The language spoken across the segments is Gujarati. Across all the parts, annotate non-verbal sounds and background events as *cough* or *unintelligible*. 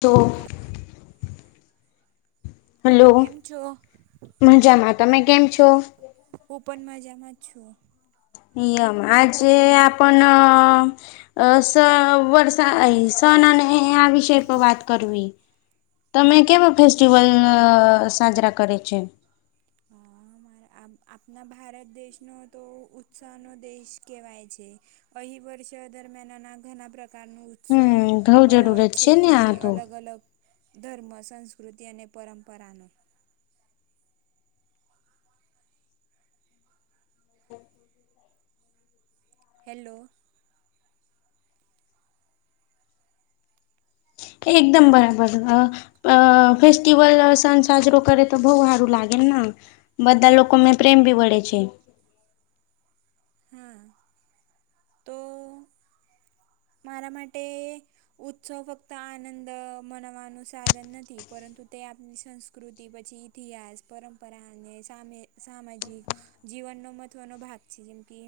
તો હેલો હલો કેમ છો મજામાં તમે કેમ છો હું પણ મજામાં જ છું નિયમ આજે આપણ અ સ વર્ષ સન અને આ વિષય પર વાત કરવી તમે કેવા ફેસ્ટિવલ સાજરા કરે છે હા મારા આ આપના ભારત દેશનો તો ઉત્સાહનો દેશ કહેવાય છે અહીં વર્ષ દરમિયાનના ઘણા પ્રકારનું હમ ઘઉ જરૂરત છે ને જેમ આ કે તો અલગ અલગ ધર્મ સંસ્કૃતિ અને પરંપરાનો હેલો એકદમ બરાબર અ ફેસ્ટિવલ સન સાજરો કરે તો ભઉ આારું લાગેને બધા લોકોને પ્રેમ બી વળે છે હમ તો મારા માટે ઉત્સવ ફક્ત આનંદ મનાવવાનું સાધન નથી પરંતુ તે આપની સંસ્કૃતિ પછી ઇતિહાસ પરંપરા અને સામે સામાજિક જીવનનો મહત્ત્વનો ભાગ છે જેમ કે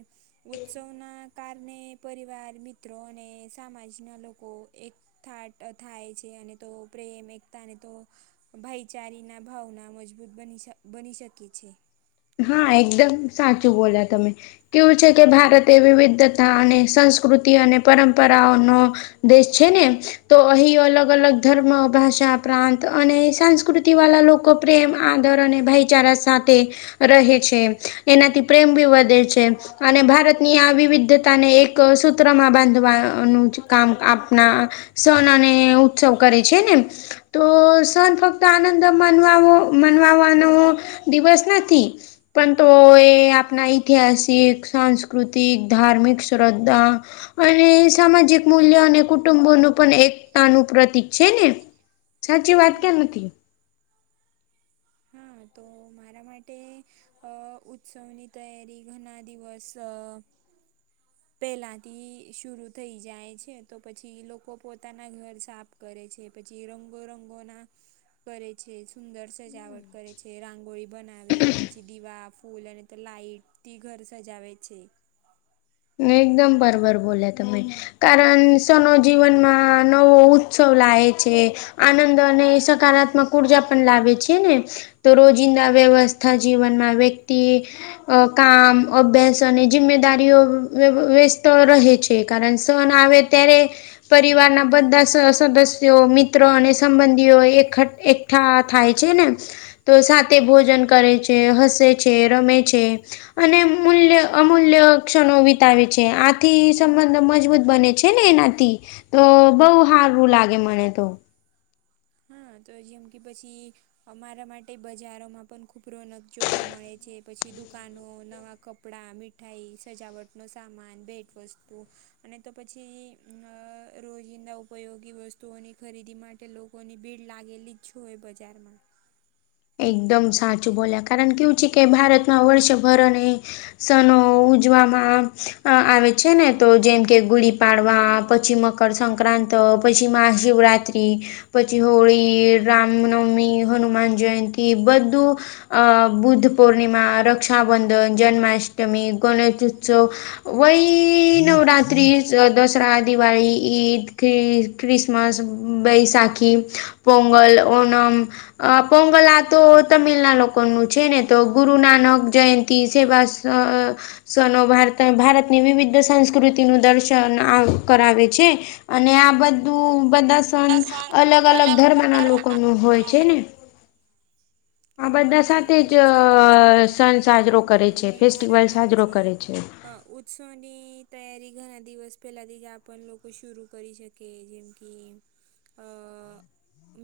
ઉત્સવના કારણે પરિવાર મિત્રો અને સમાજના લોકો એક થાટ થાય છે અને તો પ્રેમ એકતાને તો ભાઈચારી ના ભાવના મજબૂત બની બની શકે છે હા એકદમ સાચું બોલા્યા તમે કેવું છે કે ભારતે વિવિધતા અને સંસ્કૃતિ અને પરંપરાઓનો દેશ છે ને તો અહીં અલગ અલગ ધર્મ ભાષા પ્રાંત અને સંસ્કૃતિ વાળા લો કો પ્રેમ આદર અને ભાઈચારા સાથે રહે છે એનાથી પ્રેમ ભી વધે છે અને ભારતની આ વિવિધતા ને એક સૂત્રમાં બાંધવાનું જ કામ આપના સૌના અને ઉત્સવ કરે છે એ ને તો સન ફક્ત આનંદ મનવા માણવાનો દિવસ નથી પણ તો એ આપણા ઐતિહાસિક સાંસ્કૃતિક ધાર્મિક શ્રદ્ધા અને સામાજિક મૂલ્ય અને કુટુંબોનું પણ એકતાનું પ્રતિક છે ને સાચી વાત કેમ નથી હા તો મારા માટે અ ઉત્સવની તૈયારી ઘણા દિવસ *unintelligible* પહેલાંથી શૂરૂ થઈ જાય છે તો પછી લોકો પોતાના ઘર સાફ કરે છે પછી રંગો રંગો ના કરે છે સુંદર સજાવટ કરે છે રાંગ હોળી બનાવે પછી દીવા ફૂલ અને તો લાઈટથી ઘર સજાવે છે. એકદમ બરબર બોલ્યા તમે કારણ સનો જીવનમાં નવો ઉત્સવ લાએ છે. આનંદ અને સકારાત્મક ઉર્જા પણ લાવે છે ને તો રોજિંદા વ્યવસ્થા જીવનમાં વ્યક્તિ અ કામ અભ્યસ અને જિમ્મેદારીઓ વ્યસ્ત રહે છે કારણ સન આવે ત્યારે પરિવારના બધા સદસ્યો મિત્રો અને સંબંધીઓ એકઠ એક થાય છે ને તો સાથે ભોજન કરે છે હસે છે રમે છે અને મૂલ્ય અમૂલ્ય ક્ષણ વી તાવે છે આથી સંબંધ મજબૂત બને છે ને એનાથી તો બઉુ હારું લાગે મને તો હા તો જેમ કે પછી અમારા માટે બજારોમાં પણ ખૂબ રોનક જોવા મળે છે પછી દુકાનો નવા કપ કપડાં મીઠાઈ સજાવટનો સામાન ભેટવસ્તુ અને તો પછી અ રોજિંદા ઉપયોગી વસ્તુઓની ખરીદી માટે લોકોની ભીડ લાગેલી છું હે બજારમાં એકદમ સાચું બોલ્યા કારણ કેવું છે કે ભારતમાં વર્ષભરને સનો ઉજવામાં આ આવે છે ને તો જેમ કે ગુળી પાડવા પછી મ મકરસંક્રાંત પછી મહાશિવરત્રી પછી હોળી રામનવમી હનુમાન જયંતિ બધું અ બુદ્ધ પૂર્ણિમા રક્ષાબંધન જન્માષ્ટમી ગણેશ ઉત્સવ વહી નવરાત્રી દસરા દિવાળી ઈદ ખ ક્રિસમસ બૈસાખી પોંગલ ઓણમ અ પોંગલ આ તો તમિલના લોકો નું છે ને તો ગુરુ નાનક જયંતિ સેવા સ સ્નો ભાર ભારતની વિવિધ સંસ્કૃતિ નું દર્શન આમ કરાવે છે. અને આ બધું બધા સંત અલગ અલગ ધર્મ ના લોકો નુ હોય છે ને આ બધા હા સાથે તો જ સાચું જ છે સન પછી હું સાજરો એમ બી કરે છે ફેસ્ટિવલ સાજરો કરે છે. હ ઉત્સવની તૈયારી ઘણા દિવસ પહેલાથી જ આપણ લોકો શરૂ કરી શકે. કે જેમ કે અ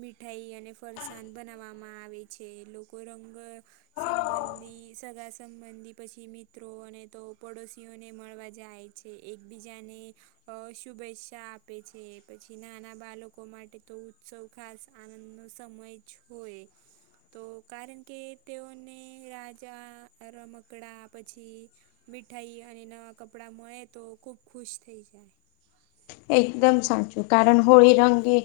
મીઠાઈ અને ફરસાણ બનાવવામાં આવે છે લોકો રંગ બ સંબંધી સગા સંબંધી પછી મિત્રો અને તો પડોશીઓને મળવા જાય છે એકબીજાને અ શુભેચ્છા આપે છે પછી નાના બાળકો માટે તો ઉત્સવ ખાસ આનંદનો સમય જ હોય તો કારણ કે તેઓને રાજા રમકડા પછી મીઠાઈ અને નવાં કપડાં મળે તો ખૂબ ખુશ થઈ જાય. એકદમ સાચું કારણ હોળી રંગે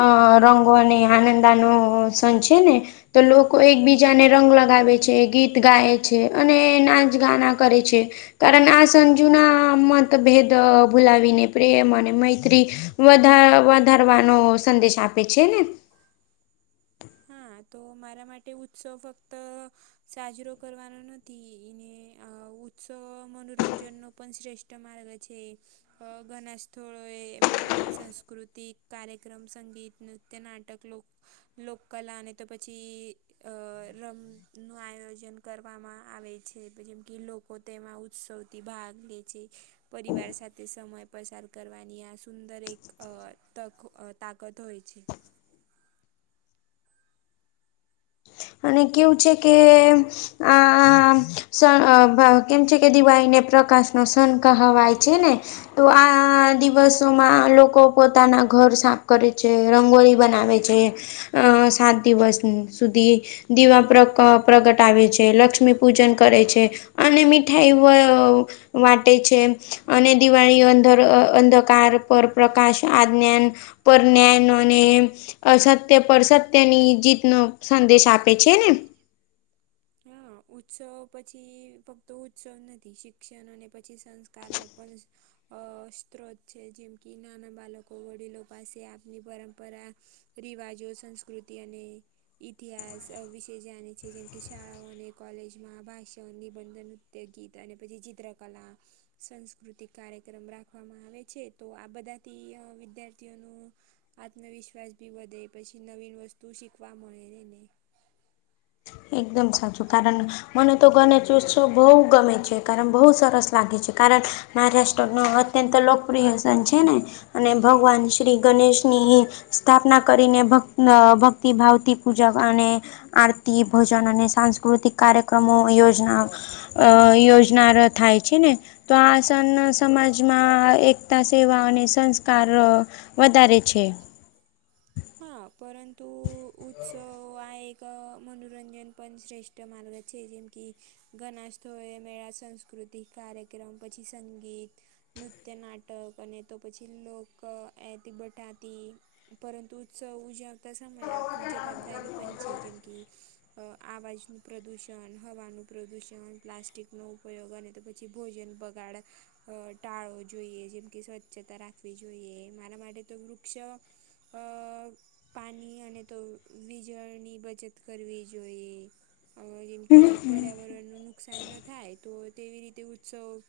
અ રંગો અને આનંદાનો સન છે ને તો લોકો એકબીજાને રંગ લગાવે છે ગીત ગાય છે અને નાચ ગાના કરે છે. કારણ આ સંજુના મતભેદ ભૂલાવીને પ્રેમ અને મૈત્રી વધા વધારવાનો સંદેશ આપે છે ને. હા તો મારા માટે ઉત્સવ ફક્ત સાજરો કરવાનો નથી એને અ ઉત્સવ મનોરંજન નો પણ શ્રેષ્ઠ માર્ગ છે. અ ઘણાસ્થોળએ મેળા સંસ્કૃતિક કાર્યક્રમ સંગીત નૃત્ય નાટક લોક લોક કલાને તો પછી અ રમનું આયોજન કરવામાં આવે છે જેમ કે લોકો તેમાં ઉત્સવથી ભાગ લે છે. પરિવાર સાથે સમય પસાર કરવાની આ સુંદર એક અ તક તાકત હોય છે. અને કેવું છે કે આ કેમ છે કે દિવાળીને પ્રકાશ નો સન કહવાય છે ને તો આ દિવસોમાં લોકો પોતાના ઘર સાફ કરે છે રંગોળી બનાવે છે. અ સાત દિવસ સુધી દીવા પ્ર પ્રગટાવે છે લક્ષ્મી પૂજન કરે છે. અને મીઠાઈ *unintelligible* વાટે છે અને દિવાળી અંધર અંધકાર પર પ્રકાશ આજ્ઞાન પર ન્યાયનો ને અસત્ય પર સત્યની જીત નો સંદેશ આપે છે ને હ ઉત્સવ પછી ફક્ત ઉત્સવ નથી શિક્ષણ અને પછી સંસ્કાર નો પણ અ સ્ત્રોત છે જેમ કે નાના બાળકો વડીલો પાસે આપની પરંપરા રિવાજો સંસ્કૃતિ અને ઇતિહાસ વિશે જાણે છે જેમ કે શાળાઓને કોલેજમાં ભાષણ નિબંધન નૃદ્યોગીત અને પછી ચિત્રકલા સંસ્કૃતિક કાર્યક્રમ રાખવામાં આવે છે તો આ બધાથી અ વિદ્યાર્થીઓનું આત્મવિશ્વાસ બી વધે પછી નવી વસ્તુ શીખવા મળે એને એકદમ સાચું કારણ મને તો ગણેશ ઉત્સવ બહુ ગમે છે કાર બહુ સરસ લાગે છે કારણ મહારાષ્ટ્ર નો અત્યંત લોકપ્રિય સન છે ને અને ભગવાન શ્રી ગણેશની સ્થાપના કરીને ભ ભક્તિ ભાવથી પૂજા અને આર તી ભોજન અને સાંસ્કૃતિક કાર્યક્રમો યોજના અ યોજના થાય છે ને તો આસન સમાજમાં એકતા સેવા અને સંસ્કાર વધારે છે. હા પરંતુ ઉત્સવ આ એક મનોરંજન પણ શ્રેષ્ઠ માર્ગ છે જેમકી ગણાસ્થોળે મેળા સંસ્ કૃતિક કાર્યક્રમ પછી સંગીત નૃત્ય નાટક અને તો પછી લોક એથી બઠાતી પરંતુ ઉત્સવ ઉજવતા સમયે આપની જવાબદારી પણ છે જેમ કે આવાજનું પ્રદૂષણ હવાનું પ્રદુષણ પ્લાસ્ટિકનો ઉપયોગ અને તો પછી ભોજન બગાડ અ ટાળો જોઈએ જેમ કે સ્વચ્છતા રાખવી જોઈએ મારા માટે તો વૃક્ષ અ પાણી અને તો વીજળની બચત કરવી જોઈએ. અ જેમ પર્યાવરણનું ન નુકસાન ન થાય તો તેવી રીતે ઉત્સવ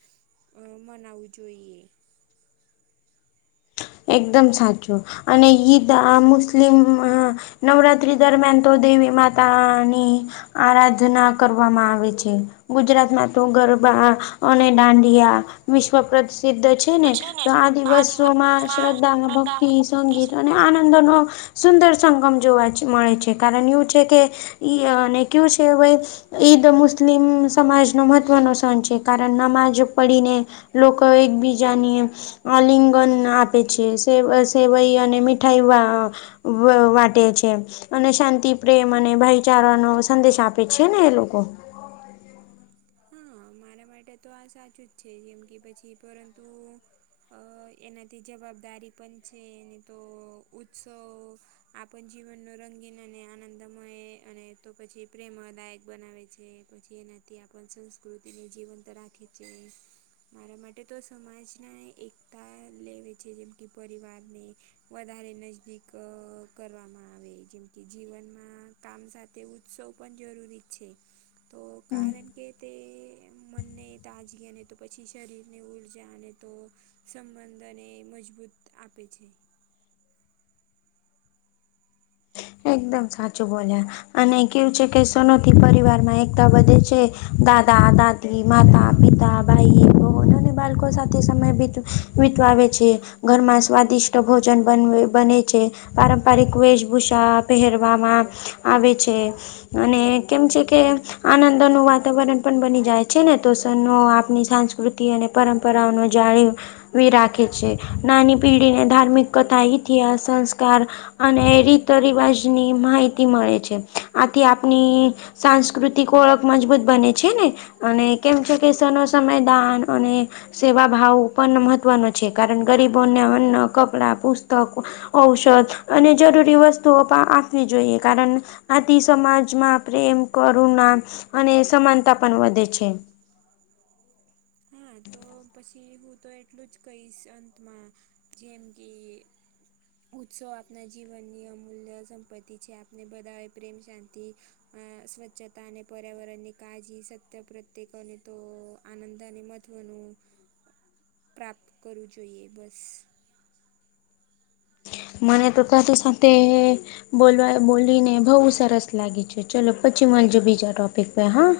મનાવવું જોઈએ એકદમ સાચું અને ઈદ આ મુસ્લિમ નવરાત્રી દરમિયાન તો દેવી માતાની આરાધના કરવામાં આવે છે. ગુજરાતમાં તો ગરબા અને દાંડિયા વિશ્વ સિદ્ધ છે ને તો આ દિવસોમાં શ્રદ્ધા ભક્તિ સંગીત અને આનંદો નો સુંદર સંગમ જોવા મળે છે કારણ એવું છે કે ઈને કયું છે ભાઈ ઈદ મુસ્લિમ સમાજનો મહત્વનો સણ છે કારણ નમાજ પડીને લોકો એકબીજાની અલિંગન ના આપે છે સેવઈ અને મીઠાઈ વાટે છે. અને શાંતિ પ્રેમ અને ભાઈચારાનોો સંદેશ આપે છે ને એ લોકો હા મારા માટે તો આ સાચું જ છે જેમ કે પછી પરંતુ અ એનાથી જવાબદારી પણ છે એને તો ઉત્સવ આપણ જીવનનો રંગીન અને આનંદમય અને તો પછી પ્રેમદાયક બનાવે છે. પછી એનાથી આપણ સંસ્કૃતિને જીવંત રાખે છે. મારા માટે તો સમાજના એકતા લેવે છે જેમ કે પરિવારને વધારે નજીદીક કરવામાં આવે જેમ કે જીવનમાં કામ સાથે ઉત્સવ પણ જરૂરી છે તો હમ કારણ કે તે મનને તાજગને તો પછી શરીરને ઉર્જા અને તો સંબંધને મજબૂત આપે છે. એકદમ સાચું બોલ અને કેવું છે કે સનોથી પરિવાર માં એકતા વધે છે દાદા દા માતા પિતા ભાઈ બહનો અને બાળકો સાથે સમયીત વિીતવે છે ઘરમાં સ્વાદિષ્ટ ભોજન બન બને છે પારંપરિક વેશ ભૂષા પહેરવામાં આવે છે. અને કેમ છે કે આનંદ ન વાતાવરણ પણ બની જાય છે ને તો સ આપણી સાં સ્ૃતિ અને પરંપરાઓનું જાણી્યું રાખે છે નાની પેઢીને ધાર્મિક કથા ઇતિહાસ સંસ્કાર અને રીત રિવાજની માહિતી મળે છે આથી આપની સાંસ્કૃતિક ઓળખ મજબૂત બને છે ને અને કેમ છે કે સમય સમય દાન અને સેવા ભાવ પણ મહત્વનો છે કારણ ગરીબોને અન્ન, કપડા, પુસ્તક ઔષધ અને જરૂરી વસ્તુ આપવી જોઈએ કારણ આથી સમાજમાં પ્રેમ, કરુણા અને સમાનતા પણ વધે છે. હા તો પછી હું તો એટલું જ કહીશ અંતમાં જેમ કે ઉત્સવ આપના જીવનની અમૂલ્ય સંપત્તિ છે. આપને બધા પ્રેમ શાંતિ અ સ્વચ્છતા અને પર્યાવરણની કાળજી સત્ય પ્રત્યેકોને તો આનંદાન મત મહત્વનું પ્રાપ્ત કરવું જોઈએ બસ. મને તો *unintelligible* સાથે બોલવા બોલીને બહુ સરસ લાગી છે. ચલો પછી મળજે બીજા ટોપિક પર હા.